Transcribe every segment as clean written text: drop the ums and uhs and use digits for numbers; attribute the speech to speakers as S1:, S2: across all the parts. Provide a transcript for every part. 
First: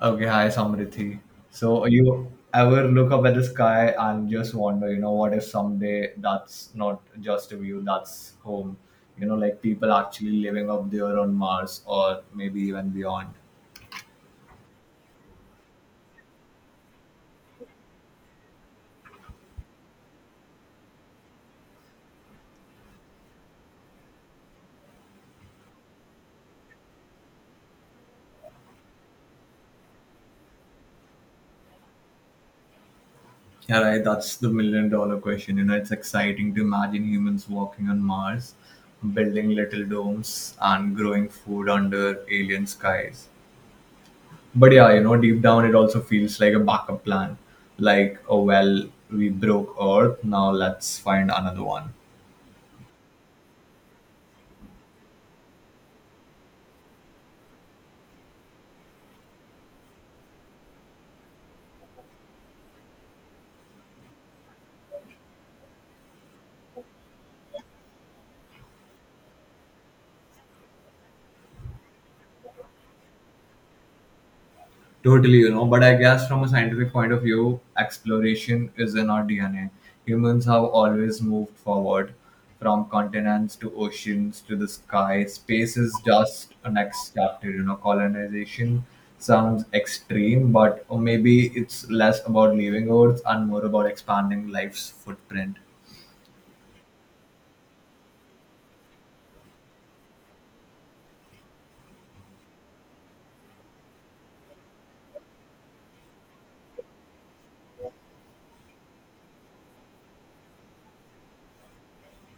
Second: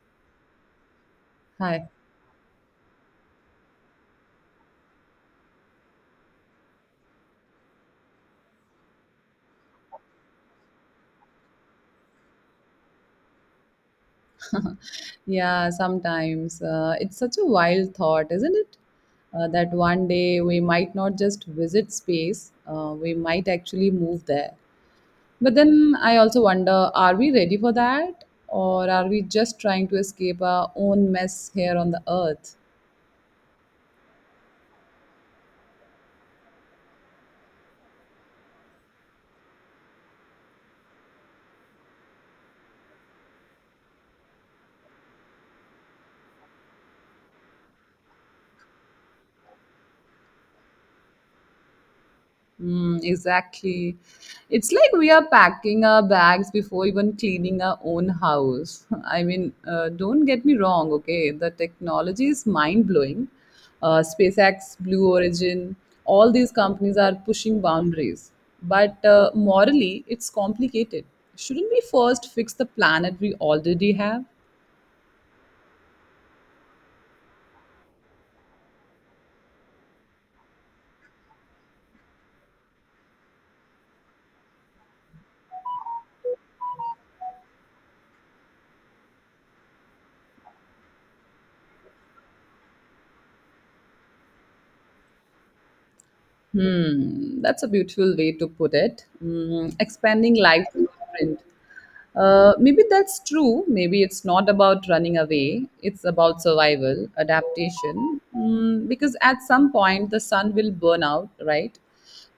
S1: Okay, hi Samriddhi. So
S2: Hi.
S1: you ever look up at the sky and just wonder, what if someday that's not just a view, that's home. Like people actually living up there on Mars or maybe even beyond.
S2: Yeah, sometimes. It's such a wild thought, isn't it? That one day we might not just visit space, we might actually move there. But then I also wonder, are we ready for that? Or are we just trying to escape our own mess here on the earth?
S1: Yeah, right. That's the million dollar question. You know, it's exciting to imagine humans walking on Mars, building little domes and growing food under alien skies. But yeah, deep down it also feels like a backup plan, like, oh well, we broke earth, now let's find another one.
S2: Mm, exactly. It's like we are packing our bags before even cleaning our own house. I mean, don't get me wrong, okay? The technology is mind blowing. SpaceX, Blue Origin, all these companies are pushing boundaries. But morally, it's complicated. Shouldn't we first fix the planet we already have?
S1: Totally. But I guess from a scientific point of view, exploration is in our dna. Humans have always moved forward, from continents to oceans to the sky. Space is just a next chapter, colonization sounds extreme, but or maybe it's less about leaving earth and more about expanding life's footprint.
S2: Hmm, that's a beautiful way to put it. Mm, expanding life footprint. Maybe that's true. Maybe it's not about running away. It's about survival, adaptation. Mm, because at some point the sun will burn out, right?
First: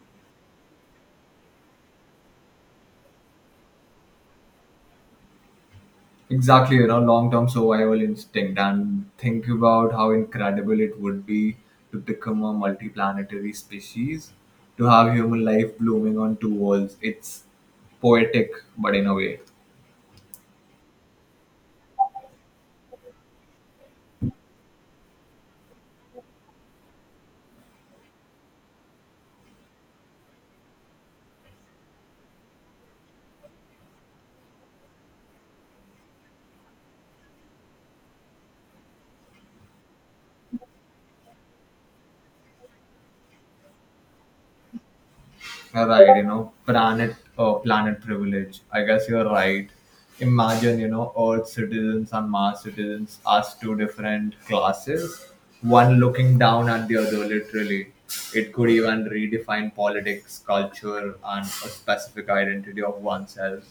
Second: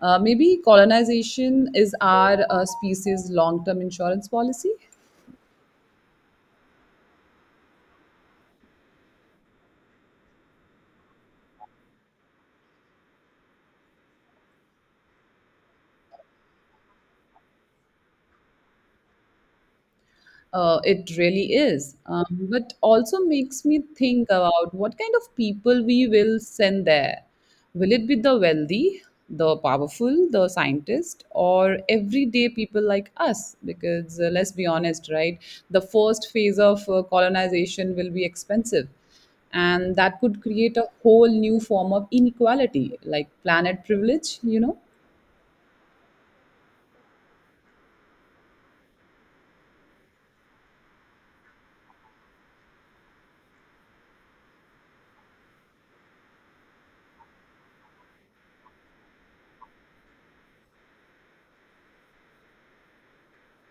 S2: Maybe colonization is our species' long-term insurance policy.
S1: Exactly. Long-term survival instinct, and think about how incredible it would be to become a multiplanetary species, to have human life blooming on two worlds. It's poetic, but in a way.
S2: It really is. But also makes me think about what kind of people we will send there. Will it be the wealthy, the powerful, the scientist, or everyday people like us? Because let's be honest, right? The first phase of colonization will be expensive. And that could create a whole new form of inequality, like planet privilege, you know?
S1: You're right, planet planet privilege. I guess you're right. Imagine, earth citizens and mars citizens as two different classes, one looking down at the other literally. It could even redefine politics, culture, and a specific identity of oneself.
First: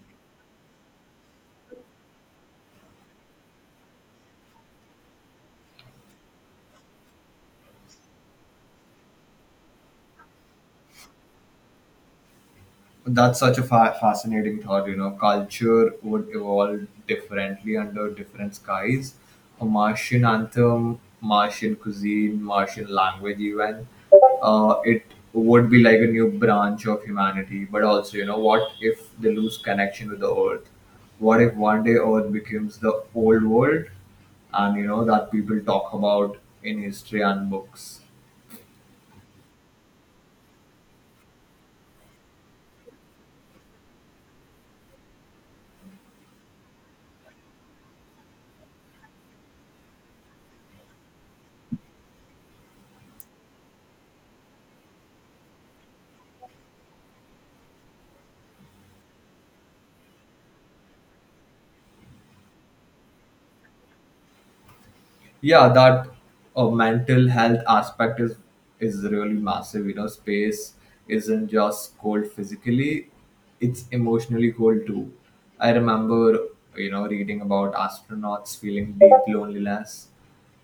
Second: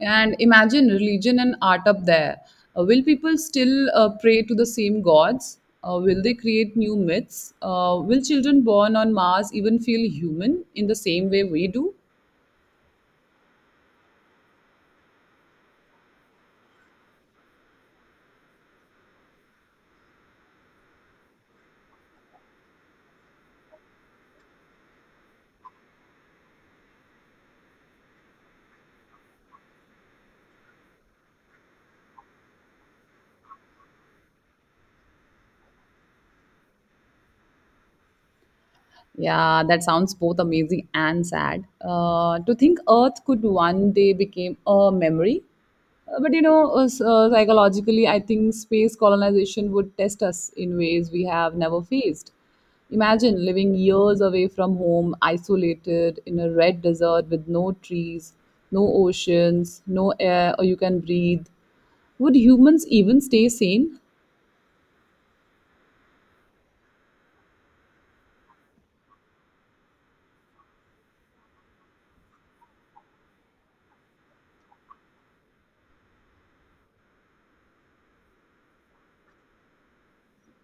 S2: And imagine religion and art up there. Will people still pray to the same gods? Will they create new myths? Will children born on mars even feel human in the same way we do?
S1: That's such a fascinating thought. Culture would evolve differently under different skies. A martian anthem, martian cuisine, martian language even. It would be like a new branch of humanity. But also, what if they lose connection with the earth? What if one day earth becomes the old world and that people talk about in history and books?
S2: Yeah, that sounds both amazing and sad. To think Earth could one day become a memory. But you know, psychologically, I think space colonization would test us in ways we have never faced. Imagine living years away from home, isolated in a red desert with no trees, no oceans, no air, or you can breathe. Would humans even stay sane?
S1: Yeah, that mental health aspect is really massive. You know, space isn't just cold physically, it's emotionally cold too. I remember, reading about astronauts feeling deep loneliness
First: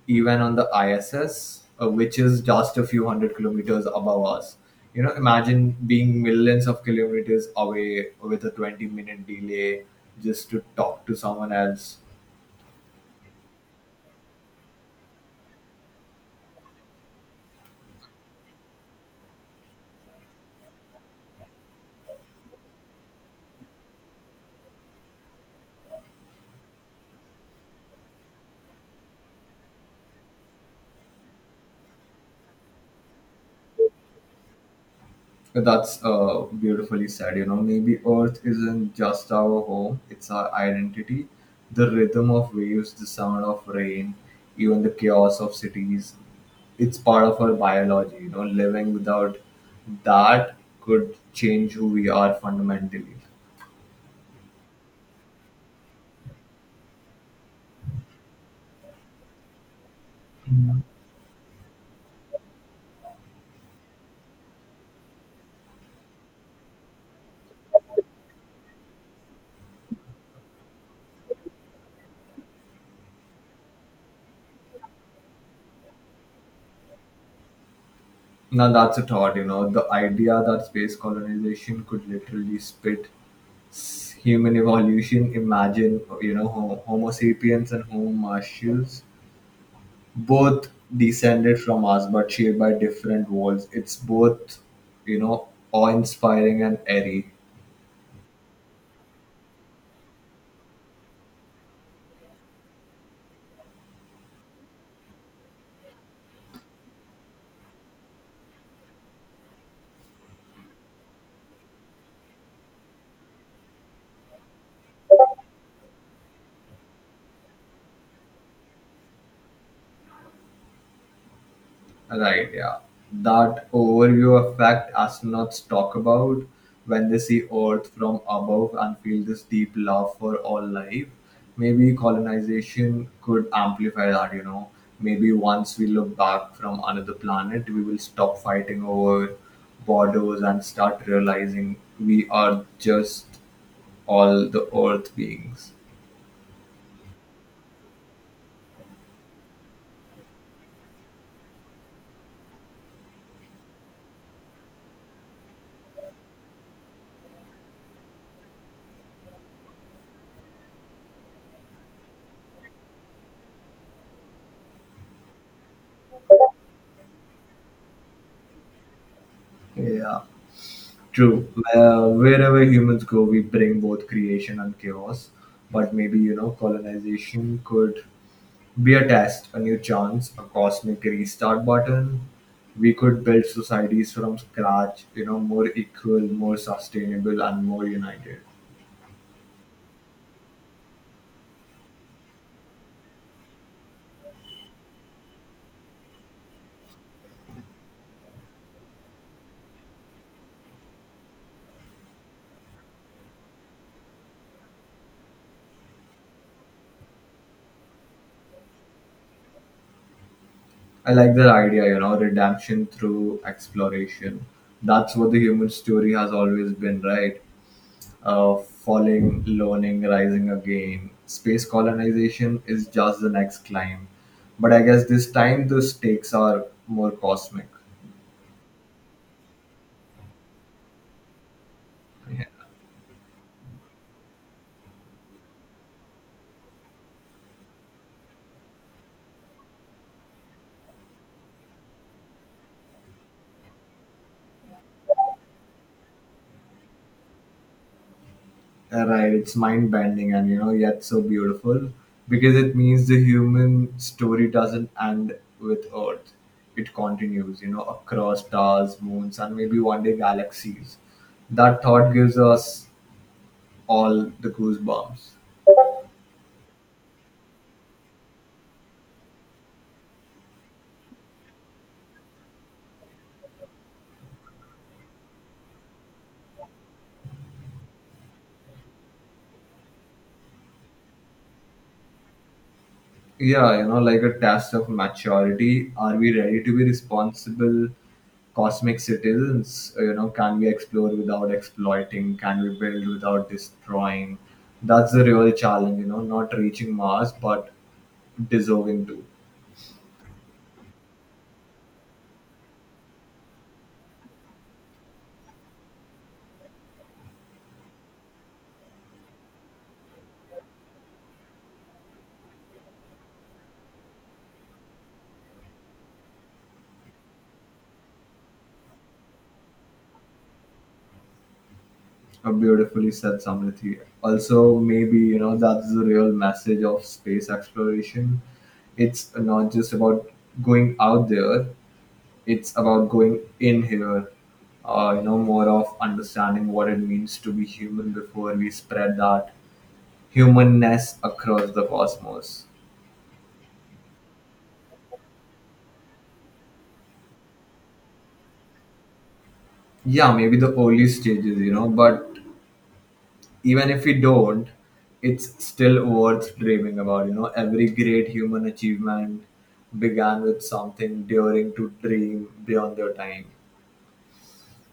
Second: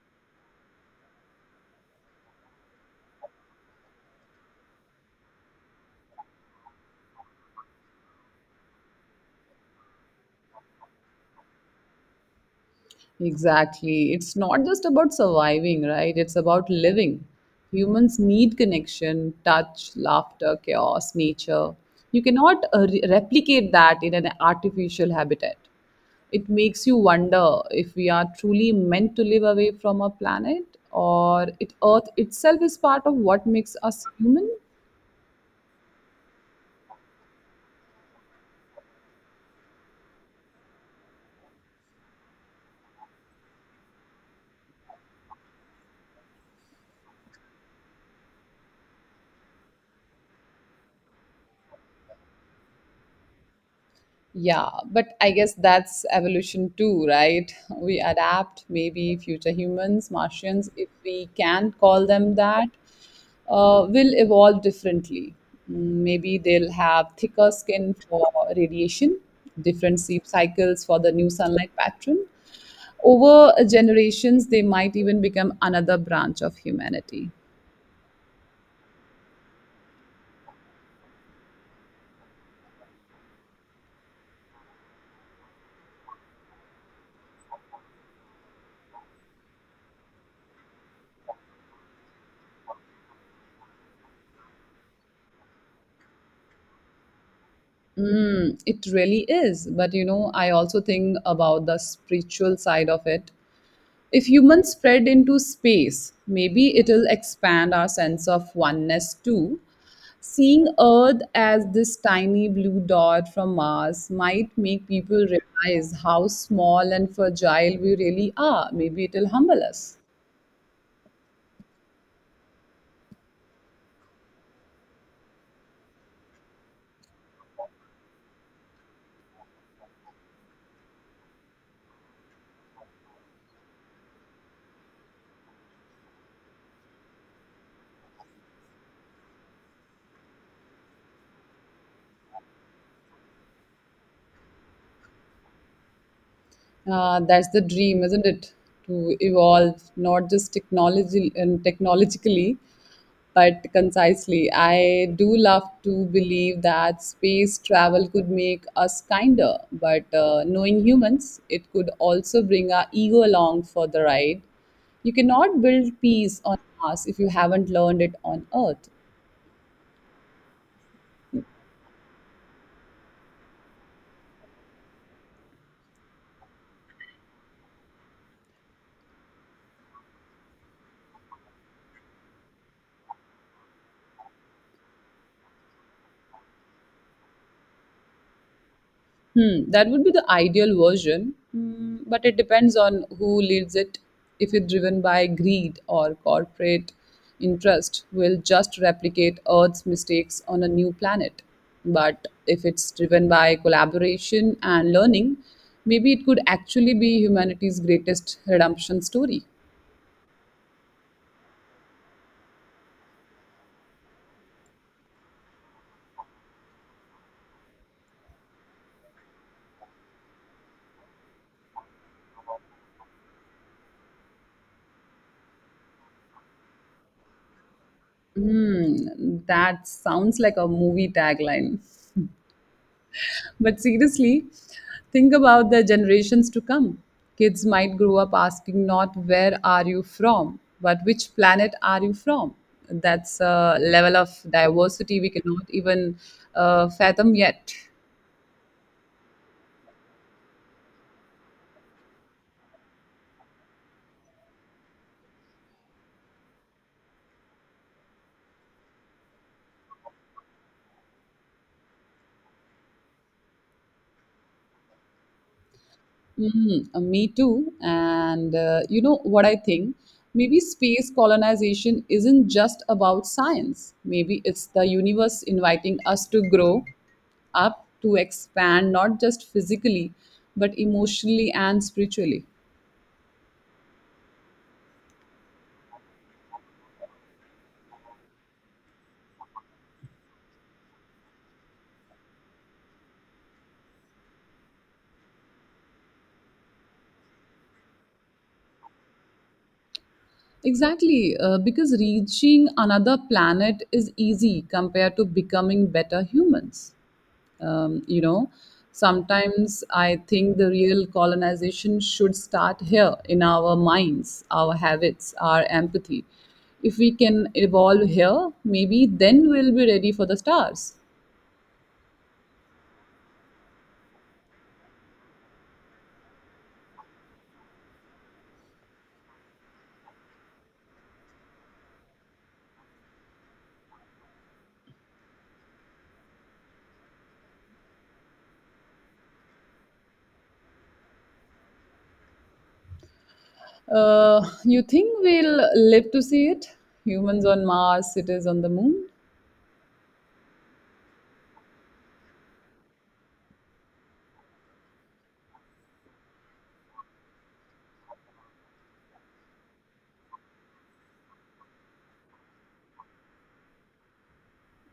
S1: even on the iss, which is just a few hundred kilometers above us. You know, imagine being millions of kilometers away with a 20-minute delay just to talk to someone else.
S2: Exactly. It's not just about surviving, right? It's about living. Humans need connection, touch, laughter, chaos, nature. You cannot replicate that in an artificial habitat. It makes you wonder if we are truly meant to live away from our planet, or it Earth itself is part of what makes us human.
S1: That's beautifully said. You know, maybe Earth isn't just our home, it's our identity. The rhythm of waves, the sound of rain, even the chaos of cities. It's part of our biology. You know, living without that could change who we are fundamentally.
S2: Yeah, but I guess that's evolution too, right? We adapt. Maybe future humans, Martians, if we can call them that, will evolve differently. Mm, maybe they'll have thicker skin for radiation, different sleep cycles for the new sunlight pattern. Over generations, they might even become another branch of humanity.
S1: Now, that's a thought. You know, the idea that space colonization could literally spit human evolution. Imagine, Homo, homo sapiens and Homo martians, both descended from us but shaped by different walls. It's both, awe inspiring and airy.
S2: Hmm, it really is. But you know, I also think about the spiritual side of it. If humans spread into space, maybe it'll expand our sense of oneness too. Seeing Earth as this tiny blue dot from Mars might make people realize how small and fragile we really are. Maybe it'll humble us.
S1: Right, yeah. That overview effect astronauts talk about when they see Earth from above and feel this deep love for all life. Maybe colonization could amplify that. Maybe once we look back from another planet, we will stop fighting over borders and start realizing we are just all the Earth beings.
S2: That's the dream, isn't it? To evolve, not just technology and technologically, but concisely. I do love to believe that space travel could make us kinder, but knowing humans, it could also bring our ego along for the ride. You cannot build peace on Mars if you haven't learned it on Earth.
S1: Yeah. True. Wherever humans go, we bring both creation and chaos. But maybe, colonization could be a test, a new chance, a cosmic restart button. We could build societies from scratch, more equal, more sustainable, and more united.
S2: Hmm, that would be the ideal version, mm, but it depends on who leads it. If it's driven by greed or corporate interest, we'll just replicate Earth's mistakes on a new planet. But if it's driven by collaboration and learning, maybe it could actually be humanity's greatest redemption story.
S1: I like that idea, redemption through exploration. That's what the human story has always been, right? uh, Falling, learning, rising again. Space colonization is just the next climb. But I guess this time the stakes are more cosmic.
S2: Hmm, that sounds like a movie tagline. But seriously, think about the generations to come. Kids might grow up asking not where are you from, but which planet are you from? That's a level of diversity we cannot even fathom yet.
S1: Yeah, right, it's mind bending, and yet so beautiful because it means the human story doesn't end with Earth. It continues, across stars, moons, and maybe one day galaxies. That thought gives us all the goosebumps.
S2: Me too. And you know what I think? Maybe space colonization isn't just about science. Maybe it's the universe inviting us to grow up, to expand, not just physically, but emotionally and spiritually.
S1: Yeah, like a test of maturity. Are we ready to be responsible cosmic citizens? Can we explore without exploiting? Can we build without destroying? That's the real challenge, not reaching Mars, but deserving to.
S2: Exactly, because reaching another planet is easy compared to becoming better humans. You know, sometimes I think the real colonization should start here, in our minds, our habits, our empathy. If we can evolve here, maybe then we'll be ready for the stars.
S1: A beautifully said Samrithi. Also, maybe, that's the real message of space exploration. It's not just about going out there, it's about going in here. More of understanding what it means to be human before we spread that humanness across the cosmos.
S2: You think we'll live to see it? Humans on mars, cities on the moon?
S1: Yeah, maybe the early stages, but even if we don't, it's still worth dreaming about. Every great human achievement began with something daring to dream beyond their time.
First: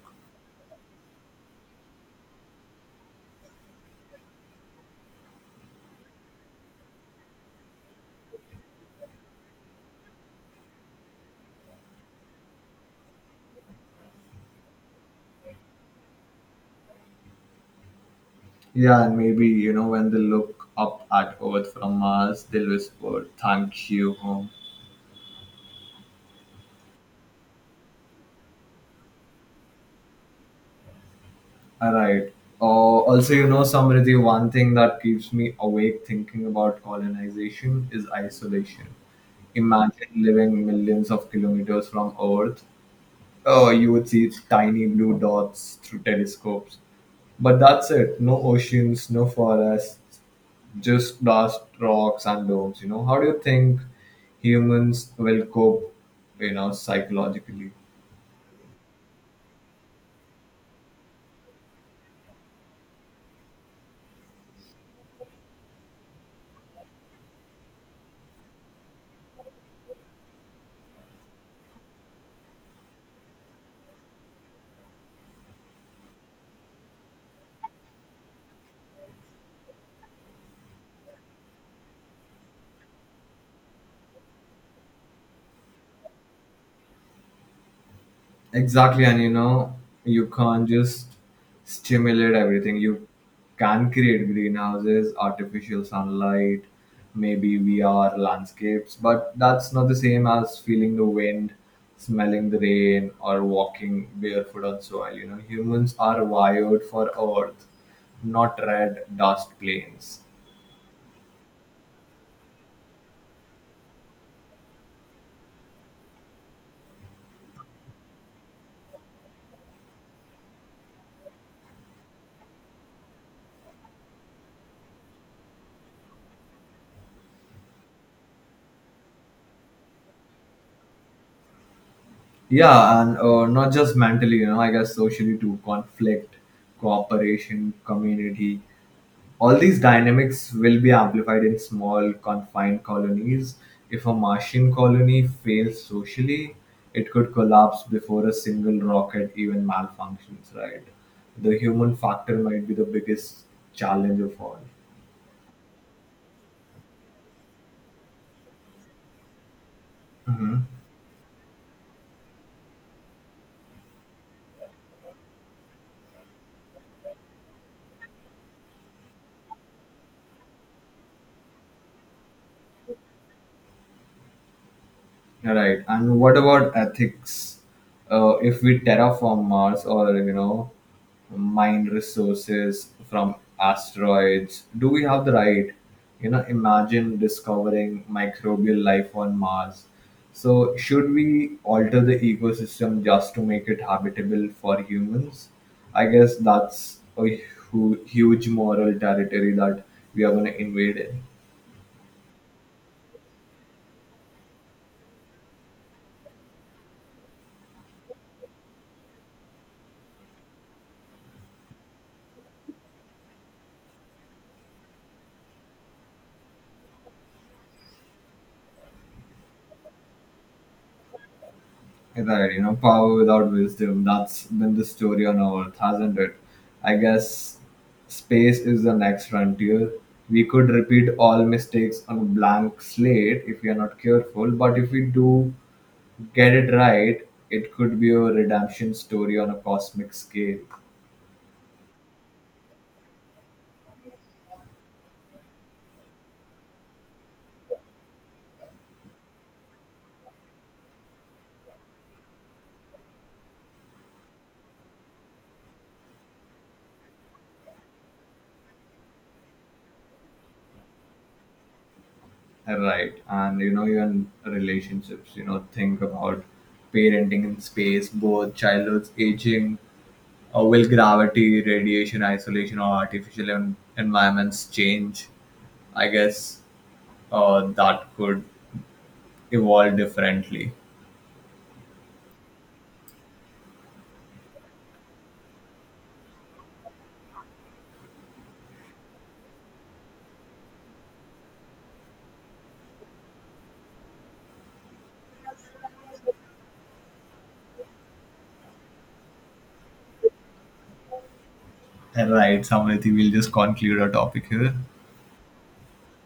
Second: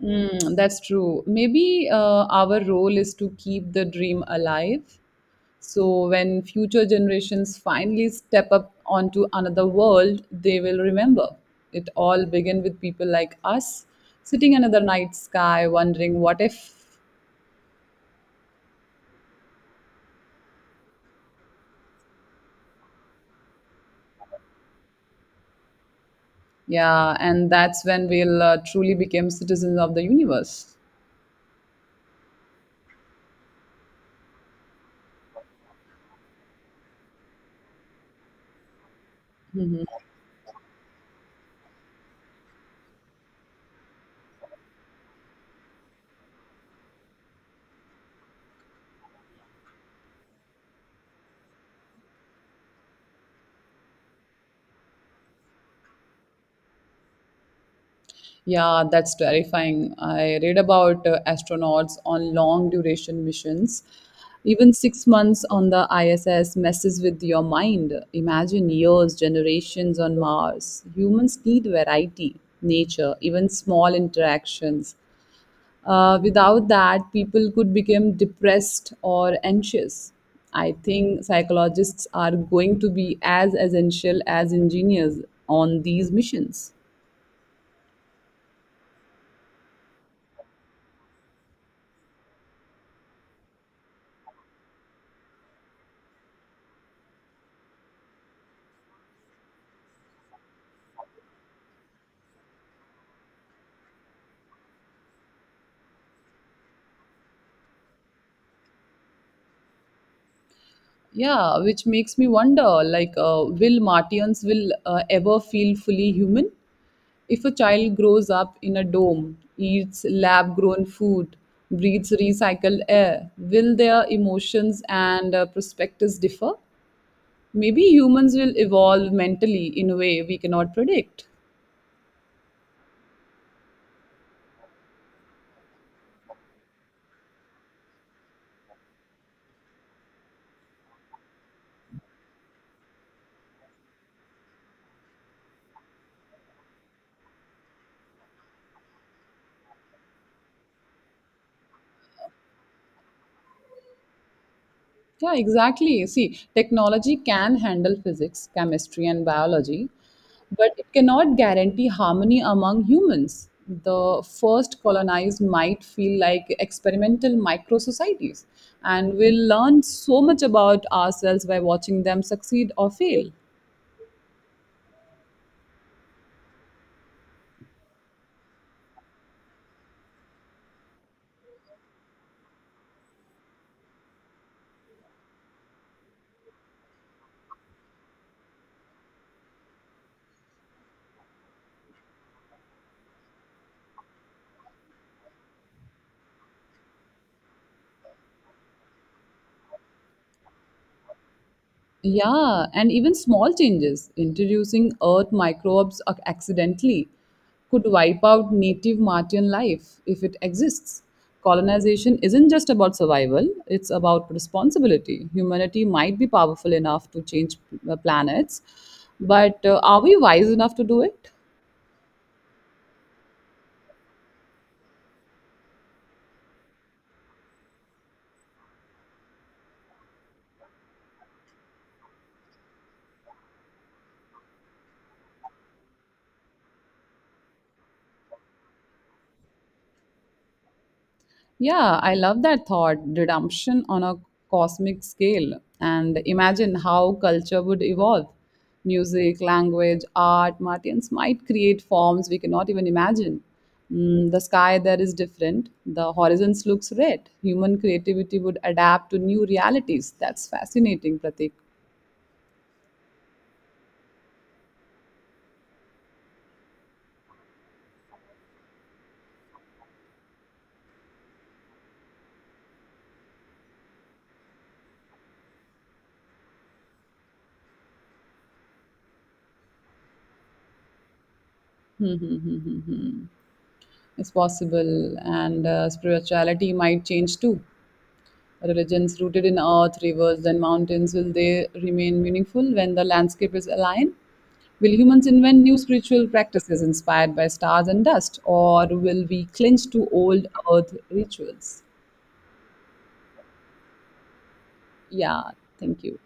S2: Mm, that's true. Maybe our role is to keep the dream alive, so when future generations finally step up onto another world, they will remember. It all began with people like us sitting under the night sky wondering what if.
S1: Yeah, and maybe, when they look up at earth from mars, they'll whisper thank you home.
S2: Yeah, and that's when we'll truly become citizens of the universe.
S1: Alright. Also, Samriddhi, one thing that keeps me awake thinking about colonization is isolation. Imagine living millions of kilometers from Earth. You would see tiny blue dots through telescopes. But that's it. No oceans, no forests, just dust, rocks, and domes. You know, how do you think humans will cope, psychologically?
S2: Yeah, that's terrifying. I read about astronauts on long duration missions. Even 6 months on the ISS messes with your mind. Imagine years, generations on Mars. Humans need variety, nature, even small interactions. Without that, people could become depressed or anxious. I think psychologists are going to be as essential as engineers on these missions.
S1: Exactly, and you can't just stimulate everything. You can create greenhouses, artificial sunlight, maybe VR landscapes, but that's not the same as feeling the wind, smelling the rain, or walking barefoot on soil. You know, humans are wired for earth, not red dust plains.
S2: Yeah, which makes me wonder, like, will Martians will ever feel fully human? If a child grows up in a dome, eats lab grown food, breathes recycled air, will their emotions and perspectives differ? Maybe humans will evolve mentally in a way we cannot predict.
S1: Yeah, and not just mentally. I guess socially too, conflict, cooperation, community, all these dynamics will be amplified in small confined colonies. If a martian colony fails socially, it could collapse before a single rocket even malfunctions, right? The human factor might be the biggest challenge of all.
S2: Yeah, exactly. See, technology can handle physics, chemistry, and biology, but it cannot guarantee harmony among humans. The first colonized might feel like experimental micro societies, and we'll learn so much about ourselves by watching them succeed or fail.
S1: Right. And what about ethics? If we terraform Mars, or, mine resources from asteroids, do we have the right? You know, imagine discovering microbial life on Mars. So, should we alter the ecosystem just to make it habitable for humans? I guess that's a huge moral territory that we are going to invade in.
S2: Yeah, and even small changes, introducing earth microbes accidentally, could wipe out native Martian life if it exists. Colonization isn't just about survival, it's about responsibility. Humanity might be powerful enough to change planets, but are we wise enough to do it?
S1: Right, power without wisdom. That's been the story on Earth, hasn't it? I guess space is the next frontier. We could repeat all mistakes on a blank slate if we are not careful, but if we do get it right, it could be a redemption story on a cosmic scale.
S2: Yeah, I love that thought, redemption on a cosmic scale. And imagine how culture would evolve. Music, language, art, Martians might create forms we cannot even imagine. Mm, the sky there is different, the horizons looks red. Human creativity would adapt to new realities. That's fascinating, Pratik.
S1: Right, and even relationships, think about parenting in space, birth, childhood's aging. Or will gravity, radiation, isolation, or artificial environments change? I guess that could evolve differently.
S2: It's possible, and spirituality might change too. Religions rooted in earth, rivers, and mountains, will they remain meaningful when the landscape is aligned? Will humans invent new spiritual practices inspired by stars and dust, or will we clinch to old earth rituals?
S1: And right, Samrithi, we'll just conclude our topic here.
S2: Yeah, thank you.